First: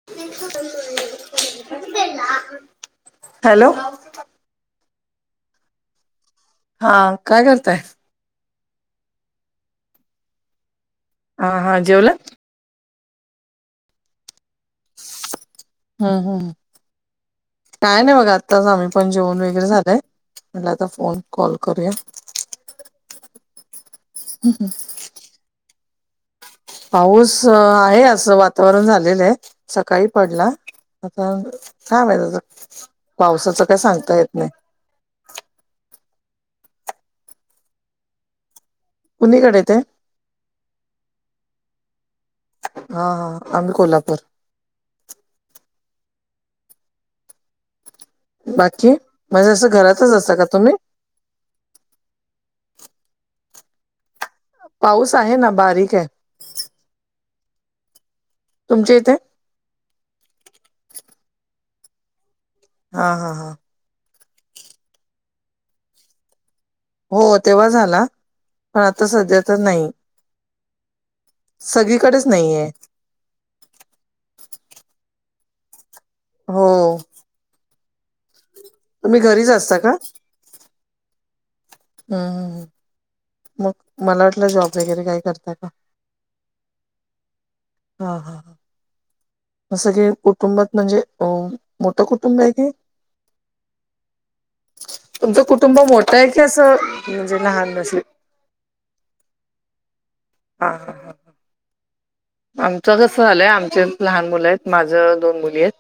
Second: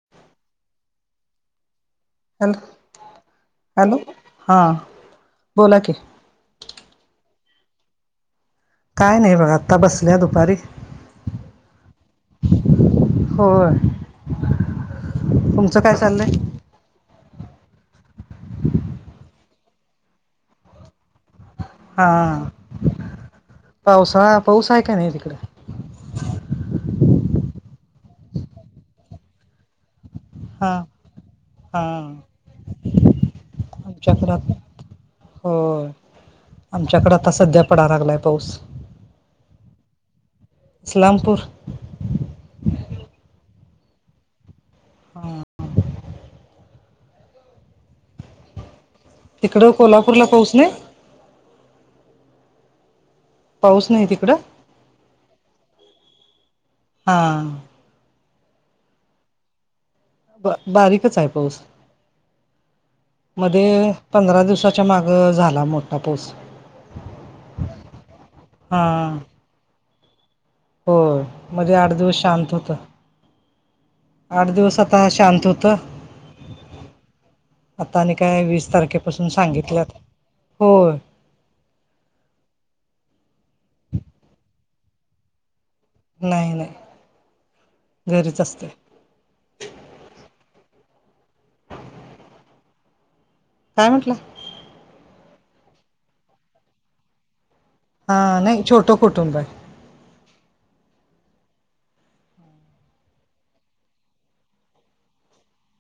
मठ ब त hello hello हा बोला क हा काय करताय काय नाही बघा आता बसल्या दुपारी हा हा, जेवलात. होय. तुमचं काय हा चाललंय हा, काय नाही, बघा आत्ताच आम्ही पण जेवण वगैरे झालंय म्हटला आता फोन कॉल करूया. हा, पावसाळा पाऊस आहे काय नाही तिकडे, पाऊस आहे, असं वातावरण झालेलं आहे सकाळी पडला, हा आता हा काम आहे. त्याच पावसाच काय सांगता येत नाही. हो, आमच्याकडे आता सध्या पडायला लागलाय पाऊस. कुणीकडे ते, इस्लामपूर. हा हा, आम्ही कोल्हापूर. हा, बाकी म्हणजे असं तिकडं घरातच कोल्हापूरला असता का पाऊस तुम्ही नाही पाऊस नाही तिकडं. पाऊस आहे ना बारीक आहे. हा, तुमच्या इथे, ब बारीकच आहे पाऊस हा हा हा मध्ये पंधरा दिवसाच्या मागं झाला मोठा पाऊस. हो, तेव्हा झाला पण हा आता सध्या तर नाही. हो मध्ये आठ दिवस सगळीकडेच शांत नाहीये होत. आठ दिवस आता शांत होत. हो, आता आणि काय वीस तुम्ही तारखेपासून घरीच असता का सांगितल्यात हो, हम्म, मग मला वाटलं जॉब वगैरे काही करताय का? नाही नाही, घरीच असते. तस की, कुटुंबात म्हणजे अ मोठं कुटुंब आहे काय? काय म्हटला? तुमचं कुटुंब मोठं आहे, की असं म्हणजे लहान जस, हा, नाही छोटं कुटुंब आहे. हा हा हा, आमचं कसं आलंय, आमच्यात लहान मुलं आहेत. माझ दोन मुली आहेत.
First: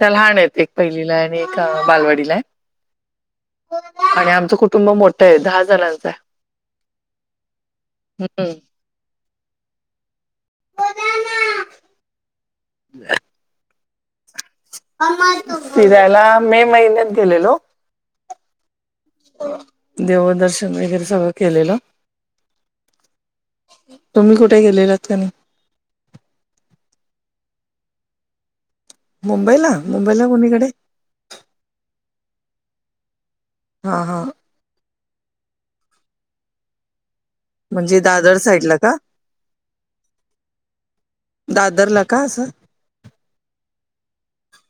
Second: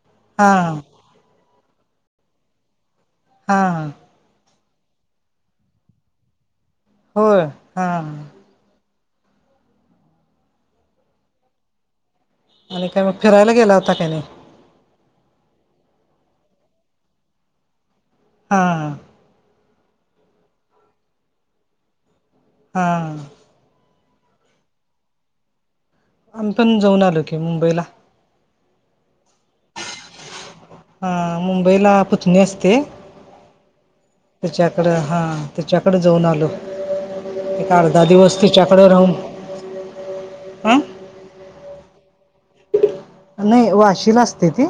त्या लहान हा आहेत. एक पहिलीला आणि एक बालवाडीला आहे. हा आणि आमचं कुटुंब मोठं आहे दहा जणांच आहे. होय, हा, हं, [unintelligible] आणि काय मग फिरायला गेला होता काही नाही. फिरायला मे महिन्यात गेलेलो. हा, देवदर्शन वगैरे सगळं केलेलं. हा हा, तुम्ही कुठे गेलेलात का नाही. आम्ही पण जाऊन आलो की मुंबईला. मुंबईला मुंबईला कोणीकडे हा मुंबईला पुतणी असते. हा हा, तिच्याकड हा तिच्याकड जाऊन आलो. एक, आठ, म्हणजे दहा दादर दिवस साईडला तिच्याकडे का राहून आ दादरला का असं. नाही वाशिला असते ती.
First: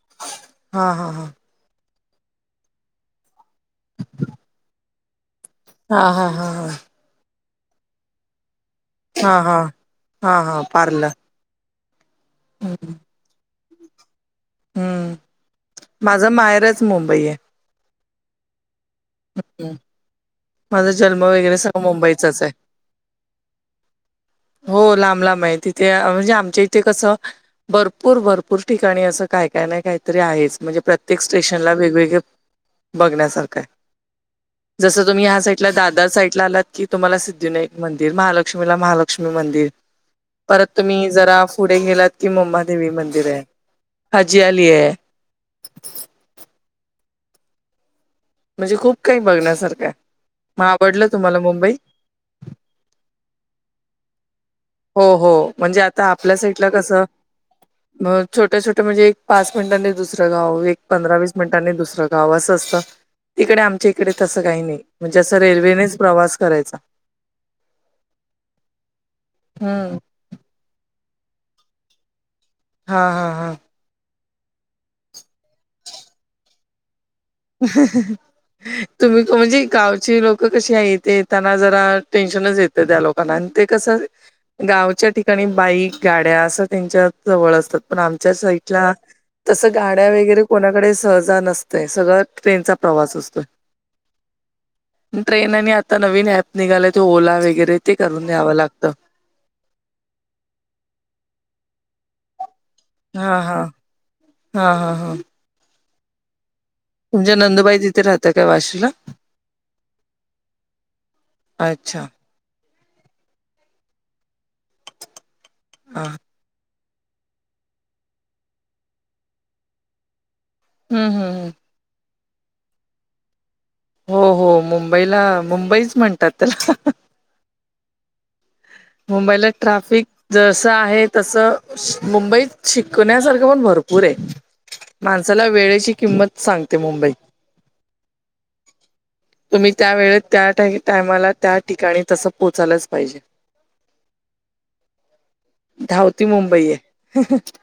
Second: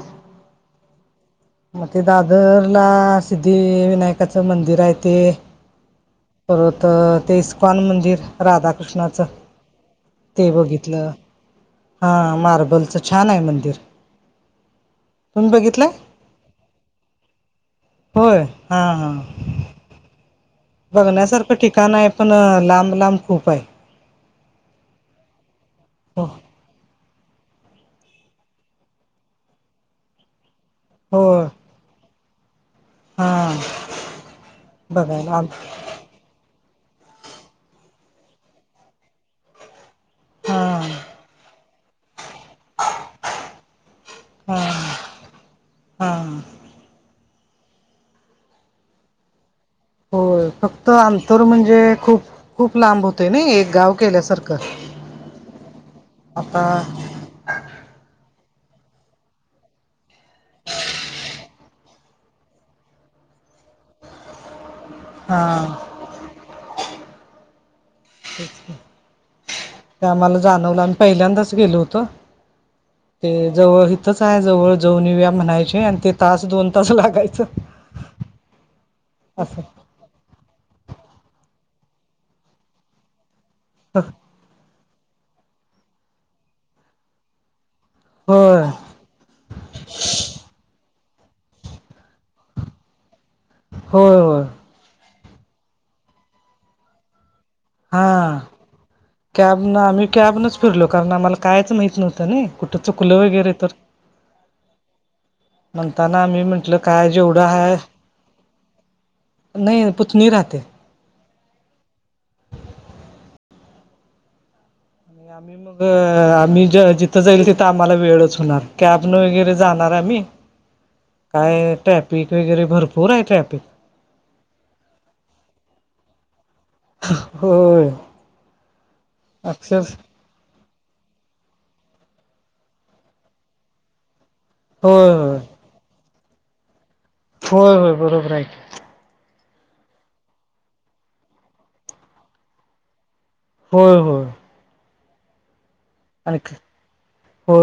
हां हां हां. मग ते दादर ला सिद्धिविनायकाचं मंदिर आहे ते हा हा हा हा परत ते इस्कन मंदिर. राधाकृष्णाचं हा हा हा हा ते हा पार्ला बघितलं. हा मार्बलचं छान आहे. मंदिर हम्म तुम्ही बघितलंय? माझं माहेरच मुंबई आहे. होय हा हा. हा माझा जन्म वगैरे सगळं ठिकाण पण मुंबईचाच आहे. लांब लांब खूप आहे हो लांब लांब आहे, तिथे हो म्हणजे आमच्या इथे कसं. भरपूर भरपूर ठिकाणी असं काय काय ना काहीतरी आहे म्हणजे प्रत्येक होय स्टेशनला हां बघण्यासारखं आहे जस तुम्ही बघायला आम ह्या अदर साईड ला आलात की तुम्हाला सिद्धविनायक मंदिर महालक्ष्मीला महालक्ष्मी मंदिर. परत हां तुम्ही जरा पुढे गेलात की मुब्मादेवी मंदिर आहे. हजी आली आहे. हा म्हणजे खूप काही बघण्यासारखं. हो मग फक्त आवडलं तुम्हाला अंतर मुंबई? म्हणजे खूप खूप लांब होते ना एक गाव केल्यासारखं. हो हो म्हणजे आता आपल्या आता साईटला कस म छोट्या छोट्या म्हणजे एक पाच मिनिटांनी दुसरं गाव एक पंधरा वीस मिनिटांनी दुसरं गाव असं असतं तिकडे आमच्या इकडे तसं काही नाही म्हणजे असं हां रेल्वेनेच प्रवास करायचा. [inaudible] हम्म. आ जाणवल आम्ही पहिल्यादा च गेलो होतो हा हा ही हा जवळ हितच आहे जवळ जाऊन येउया म्हणायचे आणि ते तास दोन तास लागायचं. तुम्ही असं म्हणजे गावची लोक. कशी आहे ते त्यांना जरा टेन्शनच येतं त्या लोकांना आणि ते कसं गावच्या ठिकाणी बाईक गाड्या असं त्यांच्या जवळ असतात. पण आमच्या होय साइडला तसं गाड्या वगैरे कोणाकडे सहजा नसतय सगळं ट्रेनचा प्रवास असतोय. होय होय. ट्रेनने आता नवीन ऍप निघालात ओला वगैरे, ते हा करून द्यावं लागतं. कॅब न आम्ही कॅब नच फिरलो कारण आम्हाला कायच माहित नव्हतं ना कुठ चुकलं हा वगैरे हा. तर, हा हा हा. म्हणताना आम्ही म्हंटल. काय तुमच्या जेवढा ह नंदुबाई तिथे राहता काय वाशीला? नाही पुतनी राहते. अच्छा. आम्ही हा. मग ज्या जीतू तिथ जाईल तिथं आम्हाला वेळच होणार कॅब न वगैरे जाणार आम्ही हम्म हम्म. हम्म. काय टॅप पीक वगैरे भरपूर आहे ट्राफिक हो हो मुंबईला मुंबईच म्हणतात त्याला, हं. होय. मुंबईला अक्षर ट्राफिक जसं आहे तसं मुंबईत शिकण्यासारखं पण भरपूर आहे. होय होय माणसाला वेळेची किंमत सांगते मुंबईत. होय होय बरोबर आहे की तुम्ही त्या वेळे त्या टायमाला त्या ठिकाणी तसं पोहचायलाच पाहिजे. होय होय धावती मुंबई हेय. हो.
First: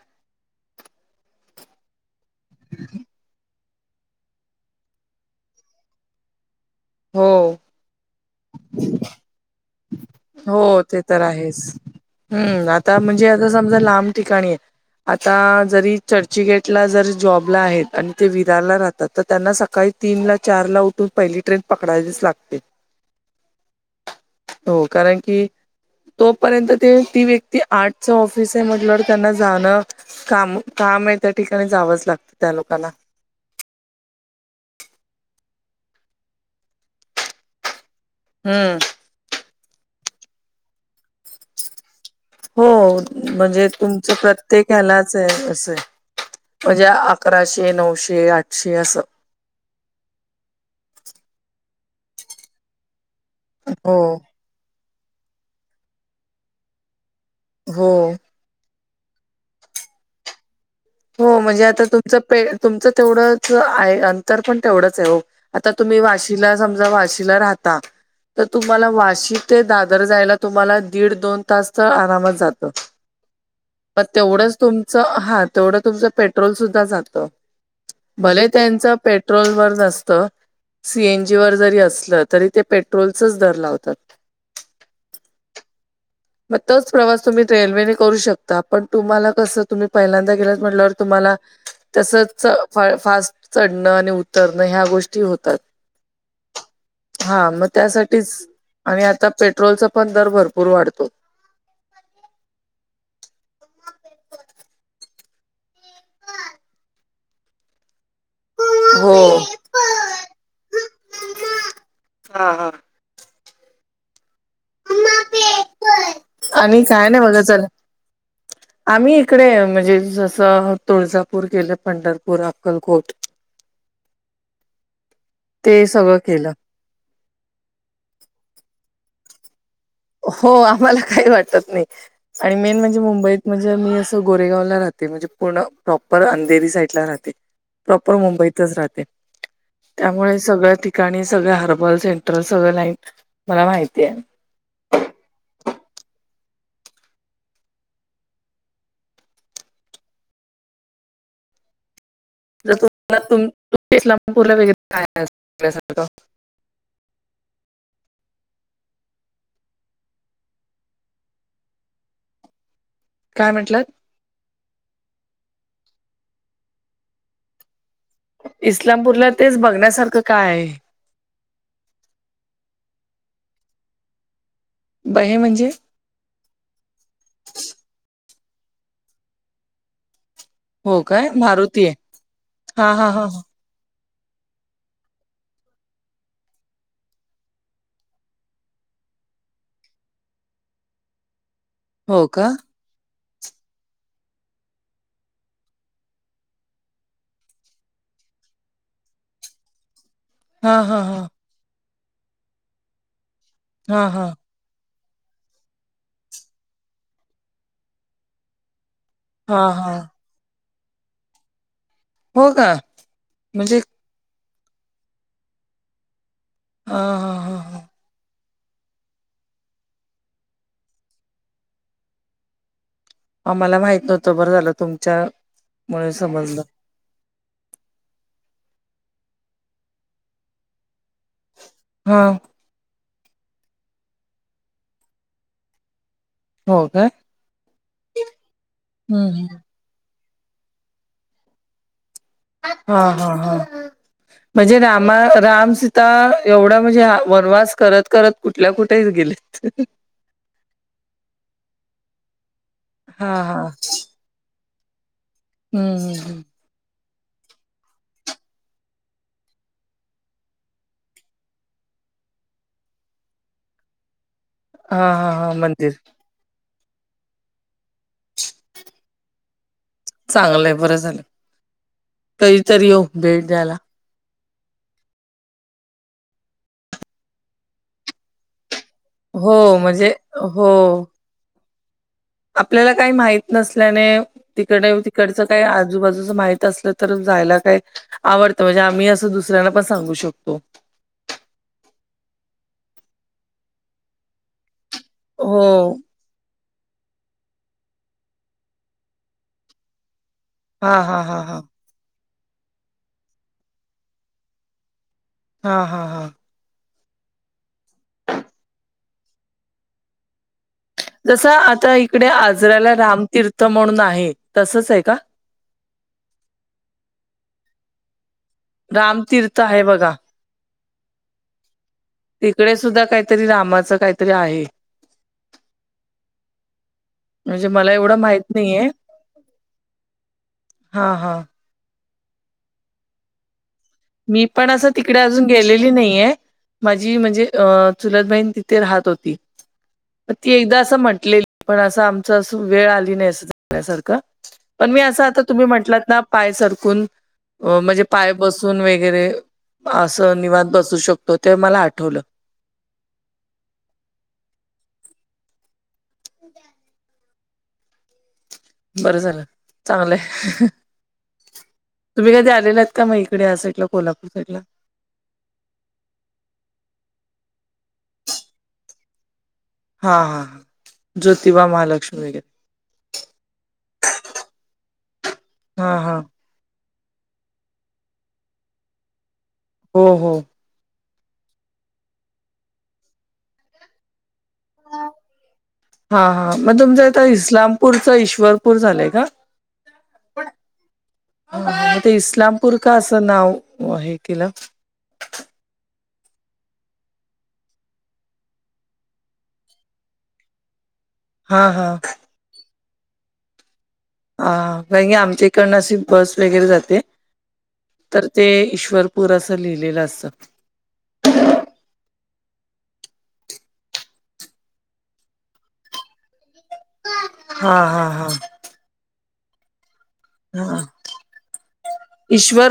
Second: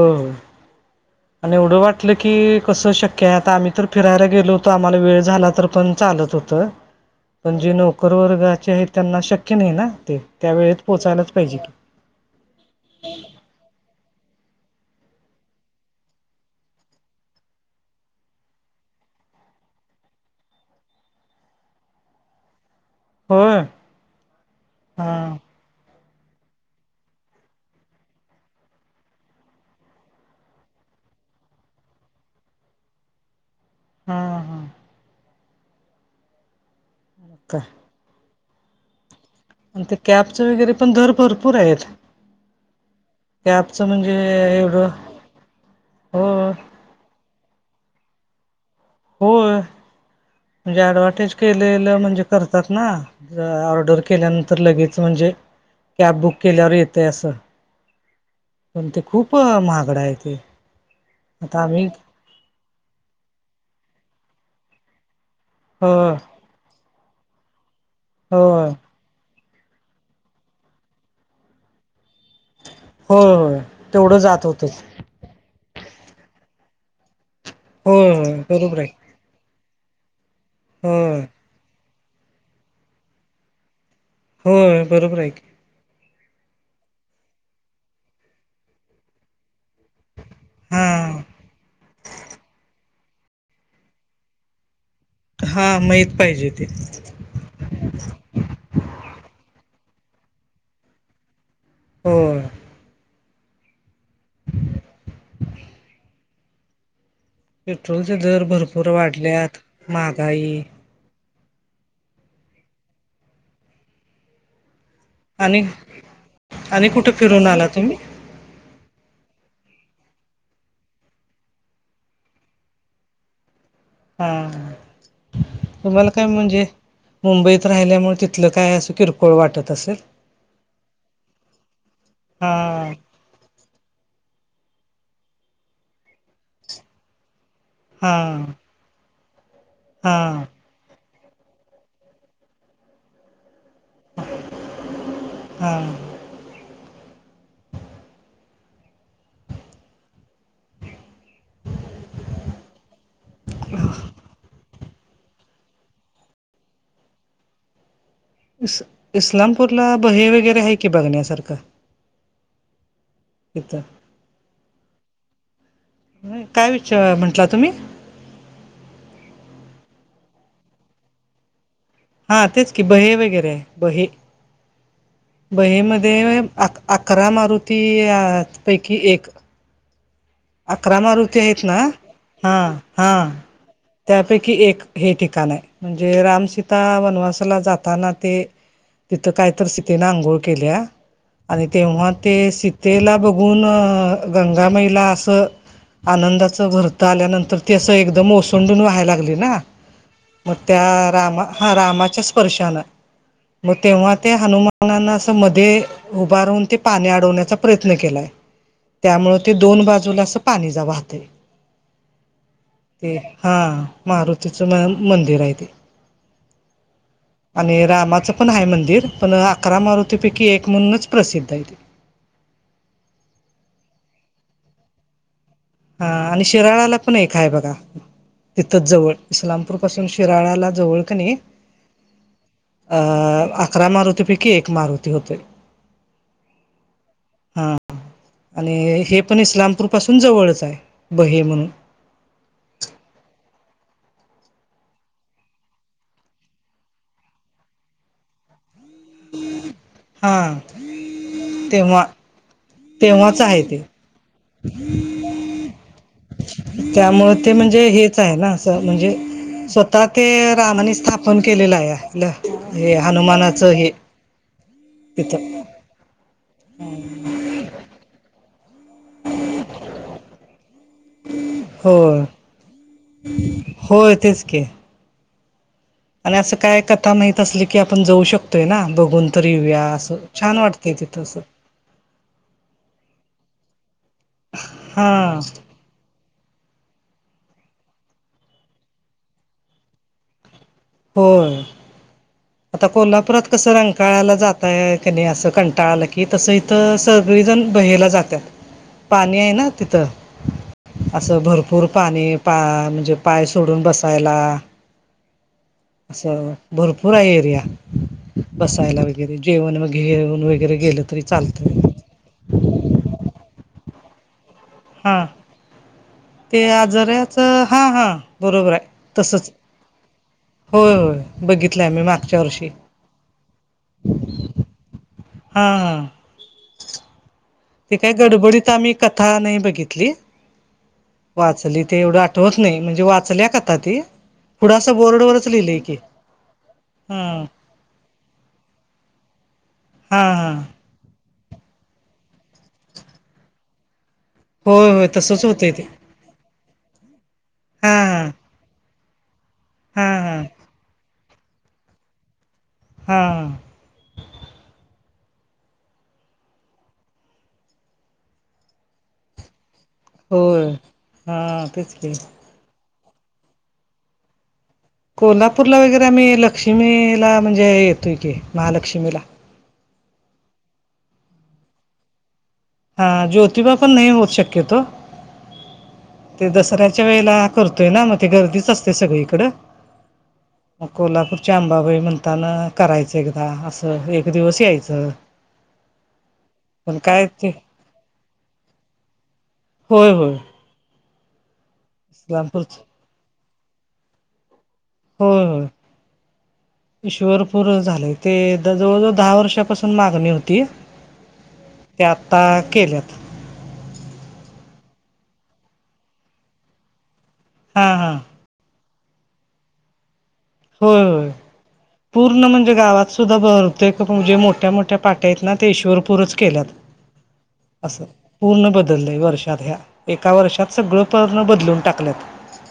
आणि एवढं वाटलं की, कसं शक्य आहे? आता आम्ही तर फिरायला गेलो होतो. आम्हाला वेळ झाला, तर पण चालत होतं. हो पण जे नोकर वर्गाचे आहेत. त्यांना शक्य नाही ना ते त्या हो, वेळेत ते तर पोहोचायलाच पाहिजे आहेच. की हम्म, आता म्हणजे आता समजा, लांब ठिकाणी आहे. आता जरी चर्चगेटला जरी जॉबला आहेत, आणि ते विरारला राहतात तर त्यांना सकाळी तीनला, चारला उठून पहिली ट्रेन पकडायवीच लागते. होय. हो हा कारण की तोपर्यंत ते ती व्यक्ती आठच र्ऑफिस आहे, म्हटलंवर त्यांना जाणं काम, काम आहे. त्या ठिकाणी जावंच लागतं त्या लोकांना. हा हा हो का हम्म. आणि ते कॅबच वगैरे पण दर भरपूर आहेत. हो, म्हणजे कॅबचं म्हणजे तुमचं प्रत्येक एवढं हलाच आहे, अस आहे. हो म्हणजे अकराशे, नऊशे, आठशे, असं. होय, म्हणजे ऍडवटेज केलेलं, म्हणजे करतात ना. हो ऑर्डर केल्यानंतर लगेच, म्हणजे कॅब बुक केल्यावर येतय, असं. हो. पण ते खूप महागडा आहे. ते हो म्हणजे, आता तुमचं पे तुमचं तेवढंच आहे, अंतर पण तेवढंच आहे हो. आता हो तुम्ही, वाशीला समजा, वाशीला, राहता. तर होय होय तुम्हाला वाशी. ते दादर जायला तुम्हाला दीड दोन तास, तर आरामात जात. होय प तेवढं जात तेवढंच होतच तुमचं हा, तेवढं तुमचं पेट्रोल सुद्धा जात. होय होय भले बरोबर त्यांच आहे पेट पेट्रोल वर नसत, होय सीएन जी वर जरी असलं, तरी ते पेट्रोलचच दर लावतात. हो, बरोबर आहे की. मग तोच प्रवास तुम्ही रेल्वेने करू शकता. पण तुम्हाला कसं? तुम्ही पहिल्यांदा गेला, हा म्हटलवर तुम्हाला तस. फ फास्ट चढणं आणि उतरणं, ह्या गोष्टी होत. हा माहित पाहिजे ते. हा, मग त्यासाठीच. आणि आता पेट्रोलचा पण दर भरपूर वाढतो. होय. पेट्रोलचे दर भरपूर हो. वाढल्यात. महागाई. मम्मा, हा हा. आणि, आणि काय कुठे नाही बघा फिरून चला आला तुम्ही? आम्ही इकडे, म्हणजे जसं तुळजापूर गेलं. पंढरपूर, अक्कलकोट. हा, ते तुम्हाला सगळं काय, केलं म्हणजे. मुंबईत राहिल्यामुळे, तिथलं काय असं किरकोळ वाटत असेल. हो, आम्हाला काही वाटत, नाही. हा आणि मेन, म्हणजे मुंबईत. म्हणजे मी असं गोरेगावला राहते म्हणजे पूर्ण प्रॉपर अंधेरी साईडला राहते. प्रॉपर हा मुंबईतच राहते, त्यामुळे हा सगळं ती ठिकाणी सगळ. हर्बल, सेंट्रल सगळ लाईन मला माहिती आहे. ह हां जर तुम्हाला इस्लामापूरला वगैरे काय असल्यासारखं. इस इस्लामपूरला बहे वगैरे आहे की बघण्यासारखं काय तिथं म्हंटलात? काय विचार म्हंटला तुम्ही? इस्लामपूरला तेच बघण्यासारखं काय आहे? हा तेचं की बहे वगैरे बहे ब हे म्हणजे बहेम बहे म्हणे अक अकरा मारुती अह पैकी एक अकरा हो काय मारुती आहेत ना आहे हां हा हा हां हा हा. त्यापैकी एक हे ठिकाणं आहे म्हणजे रामसीता वनवासाला जाताना ते तिथं काय तर सीतेने आंघोळ केल्या. आणि तेव्हा हो ते का सीतेला बघून गंगा माईला असं अह आनंदाचं भरत आल्यानंतर ती असं एकदम ओसंडून व्हायला लागली ना. मग हा त्या हा हा रामां हा रामाच्या स्पर्शानं मग हा तेव्हा हा ते हनुमान मानाने असं मध्ये उभारून ते पाणी अडवण्याचा प्रयत्न केलाय. त्यामुळं ते हा दोन हा बाजूला असं पाणी जा वाहतंय. हो का ते हा म्हणजे मारुतीचं म मंदिर आहे ते. हा. हा हा आणि हा रामाचं पण आहे मंदिर पण अकरा मारुतीपैकी एक म्हणूनच प्रसिद्ध आहे ते. आम्हाला माहित नव्हतं बरं झालं तुमच्या हा मुळे आणि समजलं शिराळाला पण एक काय बघा तिथंच जवळ इस्लामपूर पासून शिराळाला जवळ की नाही. हा. अ अकरा मारुतीपैकी एक मारुती होतोय. हो काय हा आणि हे पण हम्म इस्लामपूर पासून जवळच आहे बहे म्हणून हा हा हा. म्हणजे रामा रामसीता एवढा म्हणजे हा वनवास करत करत कुठल्या कुठेच गेलेत. हा तेव्हा हा तेव्हाच हा आहे ते. हम्म हम्म हम्म. त्यामुळं ते म्हणजे हेच आहे ना असं म्हणजे स्वतः ते रामाने स्थापन केलेलं आहे ल हे हनुमानाचं हे हा हा हा तिथं. मंदिर चांगलंय बरं झालं. हो कधीतरी येऊ भेट द्यायला होय तेच की. आणि असं काय कथा माहित असली की आपण जाऊ शकतोय ना बघ बघून तरं हो येऊया म्हणजे असं छान हो वाटतंय तिथं असं. आपल्याला काही माहीत नसल्याने तिकडे हा तिकडचं काय आ आजूबाजूच माहित असलं तर जायला काही आवडतं म्हणजे आम्ही असं दुसऱ्यांना पण सांगू शकतो. होय. आता कोल्हापुरात कसं रंकाळाला जातायं क नाही असं हो कंटाळा आला की कि तसं इथं सगळेजण बहेला जातात पाणी आहे ना तिथं हा हा असं हा हा भरपूर पाणी पा म्हणजे पाय सोडून बसायला हा हा हा असं भरपूर आहे एरिया बसायला वगैरे जेवण मग घेऊन वगैरे गेलं तरी जसं चालतं आता इकडे आजराला रामतीर्थ म्हणून आहेत. हा ते आजाऱाच हा हा बरोबर आहे तसंच रामतीर्थ आहे बघा. होय होय बघितलं आहे मी माग तिकडे सुद्धा काहीतरी रामाचं काहीतरी आहे हां म्हणजे मला ते काय एवढं माहित गडबडीत नाहीये. आम्ही कथा नाही बघितली. हां, हां. वाचली ते एवढं आठवत नाही म्हणजे वाचल्या कथा ती मी पण पुढं असं तिकडे अजून बोर्डवरच लिहिलंय गेलेली की नाहीये माझी हा म्हणजे अ चुलत बहीन तिथे राहत होती हा प ती हा एकदा असं म्हटलेली पण असं आमचं अस वेळ आली नाही असं सांगण्यासारखं होय पण मी होय असं आता तसच तुम्ही होतंय ते म्हटलात ना पाय सरकून हा म्हणजे पाय बसू सून वगैरे हा असं हा निवात बसू शकतो ते मला आठवलं हां बरं झालं चांगलंय होय हा तेच की तुम्ही कधी आलेलात त्या मग इकडे अस या साईडला केव्हा कोल्हापूर साईडला कोल्हापूरला वगैरे आम्ही लक्ष्मीला म्हणजे येतोय की महालक्ष्मीला हा हा हां ज्योतिबा महालक्ष्मी वगैरे हा ज्योतिबा पण नाही होत शक्यतो हा हा ते दसऱ्याच्या वेळेला करतोय ना मग ते गर्दीच असते सगळीकडं हो् हो मग कोल्हापूरच्या अंबाबाई म्हणताना करायचं एकदा अस एक दिवस हा यायचं हा मग पण तुमचं काय इथं ते इस्लामपूर च ईश्वरपूर झालंय का? होय होय हम्म ते इस्लामपूरच इस्लामपूर का असं नाव हे केलं? होय होय ईश्वरपूर झालय ते जवळ जवळ दहा वर्षापासून मागणी होती हा हा ता केल्यात ह कारण की आमच्या इकडनं अशी बस वगैरे जाते हा हा तर ते ईश्वरपूर असं लिहिलेलं असतं होय होय पूर्ण म्हणजे गावात सुद्धा बहुतेक म्हणजे मोठ्या मोठ्या पाट्या आहेत ना ते ईश्वरपूरच केल्यात हा असं हा हा पूर्ण बदललंय वर्षात ह्या एका वर्षात हा सगळं पूर्ण बदलून टाकल्यात ईश्वर